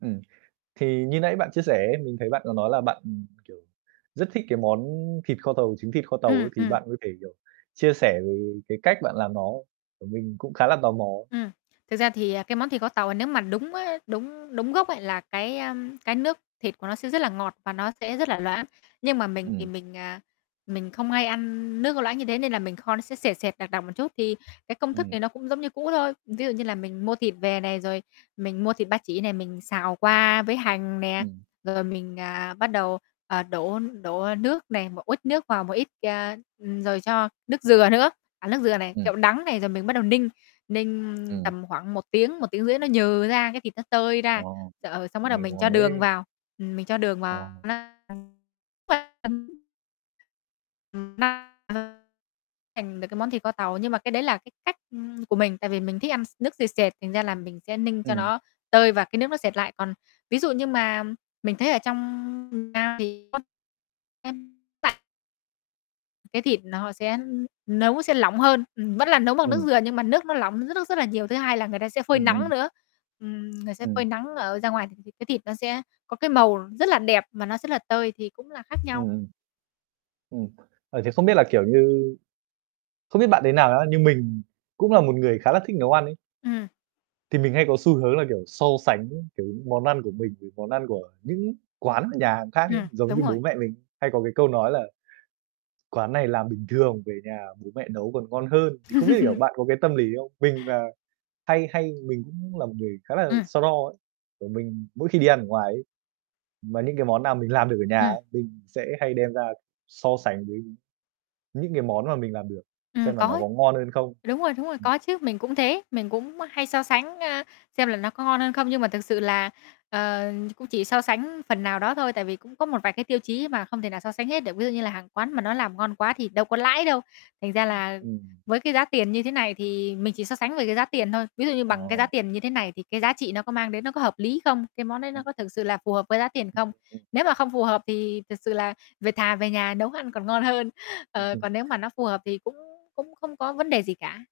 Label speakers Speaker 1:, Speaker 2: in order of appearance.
Speaker 1: Ừm. Thì như nãy bạn chia sẻ ấy, mình thấy bạn có nói là bạn, ừm, kiểu, rất thích cái món thịt kho tàu, trứng thịt kho tàu
Speaker 2: Ừm,
Speaker 1: ấy thì
Speaker 2: ừm.
Speaker 1: bạn có thể, kiểu, chia sẻ về cái cách bạn làm nó? Tại mình cũng khá là tò mò ấy.
Speaker 2: Ừm, thực ra thì, à, cái món thịt kho tàu à nếu mà đúng á, đúng đúng gốc ấy là cái, a, cái nước thịt của nó sẽ rất là ngọt và nó sẽ rất là loãng. Nhưng mà mình thì
Speaker 1: Ừm.
Speaker 2: mình, à, mình không hay ăn nước có loãng như thế nên là mình kho nó sẽ sệt sệt, đặc đặc một chút. Thì cái công thức
Speaker 1: Ừm.
Speaker 2: này nó cũng giống như cũ thôi. Ví dụ như là mình mua thịt về này, rồi mình mua thịt ba chỉ này, mình xào qua với hành nè,
Speaker 1: Ừm.
Speaker 2: rồi mình, à, bắt đầu, à, đổ đổ, a, nước nè, một uất nước vào, một ít, à, ừm rồi cho nước dừa nữa, à, nước dừa này,
Speaker 1: Ừm.
Speaker 2: kẹo đắng này, rồi mình bắt đầu ninh, ninh
Speaker 1: Ừm.
Speaker 2: tầm khoảng 1 tiếng, 1,5 tiếng nó nhừ ra, cái thịt nó tơi
Speaker 1: Ờ,
Speaker 2: ra, xà, ờ, xong bắt đầu
Speaker 1: nghe
Speaker 2: mình cho
Speaker 1: ngon
Speaker 2: đường
Speaker 1: thế!
Speaker 2: vào, ừm, mình cho đường
Speaker 1: Ồ.
Speaker 2: vào. [unintelligible] thành được cái món thịt kho tàu. Nhưng mà cái đấy là cái cách, ưm, của mình, tại vì mình thích ăn s nước sệt sệt thành ra là mình sẽ ninh cho
Speaker 1: Ừm.
Speaker 2: nó tơi và cái nước nó sệt lại. Còn ví dụ như mà mình thấy ở trong miền Nam thì có [unintelligible] Cái thịt nó sẽ ư, nấu sẽ lỏng hơn, ừm, vẫn là nấu bằng nước
Speaker 1: Ừm.
Speaker 2: dừa nhưng mà nước nó lỏng rất rất là nhiều. Thứ hai là người ta sẽ phơi
Speaker 1: Ừm,
Speaker 2: nắng
Speaker 1: ừm.
Speaker 2: nữa. Ừm, người sẽ phơi
Speaker 1: Ừm.
Speaker 2: nắng ở ra ngoài thì cái cái thịt nó sẽ có cái màu rất là đẹp mà nó rất là tơi thì cũng là khác
Speaker 1: Ừm,
Speaker 2: nhau.
Speaker 1: ừm. Ừm, ờ, thì không biết là, kiểu như không biết bạn thế nào á, nhưng mình cũng là một người khá là thích nấu ăn ấy.
Speaker 2: Ừm.
Speaker 1: Thì mình hay có xu hướng là, kiểu, so sánh với, kiểu, những món ăn của mình với món ăn của những quán, nhà hàng khác ấy.
Speaker 2: Ừm,
Speaker 1: Giống
Speaker 2: đúng
Speaker 1: như,
Speaker 2: rồi.
Speaker 1: bố mẹ mình hay có cái câu nói là "Quán này làm bình thường về nhà bố mẹ nấu còn ngon hơn." Thì không biết, kiểu, bạn có cái tâm lý không? Mình là hay hay mình cũng là một người khá là
Speaker 2: Ừm.
Speaker 1: so đo ấy, kiểu, mình mỗi khi đi ăn ở ngoài ấy, mà những cái món nào mình làm được ở nhà á,
Speaker 2: Ừm.
Speaker 1: mình sẽ hay đem ra so sánh với những cái món mà mình làm được,
Speaker 2: Ừm,
Speaker 1: xem là
Speaker 2: có
Speaker 1: nó
Speaker 2: ấy.
Speaker 1: có ngon hơn không.
Speaker 2: Đúng rồi, đúng rồi,
Speaker 1: Ừm.
Speaker 2: có chứ, mình cũng thế, mình cũng, ơ, hay so sánh, ơ, xem là nó có ngon hơn không. Nhưng mà thực sự là, ờ, ch cũng chỉ so sánh phần nào đó thôi, tại vì cũng có một vài cái tiêu chí mà không thể nào so sánh hết được. Ví dụ như là hàng quán mà nó làm ngon quá thì đâu có lãi đâu. Thành ra
Speaker 1: Ưm.
Speaker 2: là
Speaker 1: Ừm.
Speaker 2: với cái giá tiền như thế này thì mình chỉ so sánh về cái giá tiền thôi. Ví dụ như bằng cái giá
Speaker 1: Ồ.
Speaker 2: tiền như thế này thì cái giá trị nó có mang đến nó có hợp lý không? Cái món đấy nó
Speaker 1: Ừm.
Speaker 2: có thực sự là phù hợp với giá tiền không?
Speaker 1: [unintelligible]
Speaker 2: Nếu mà không phù hợp thì thực sự là về thà về nhà nấu ăn còn ngon hơn. Ờ,
Speaker 1: [unintelligible]
Speaker 2: còn nếu mà nó phù hợp thì cũng cũng không có vấn đề gì cả.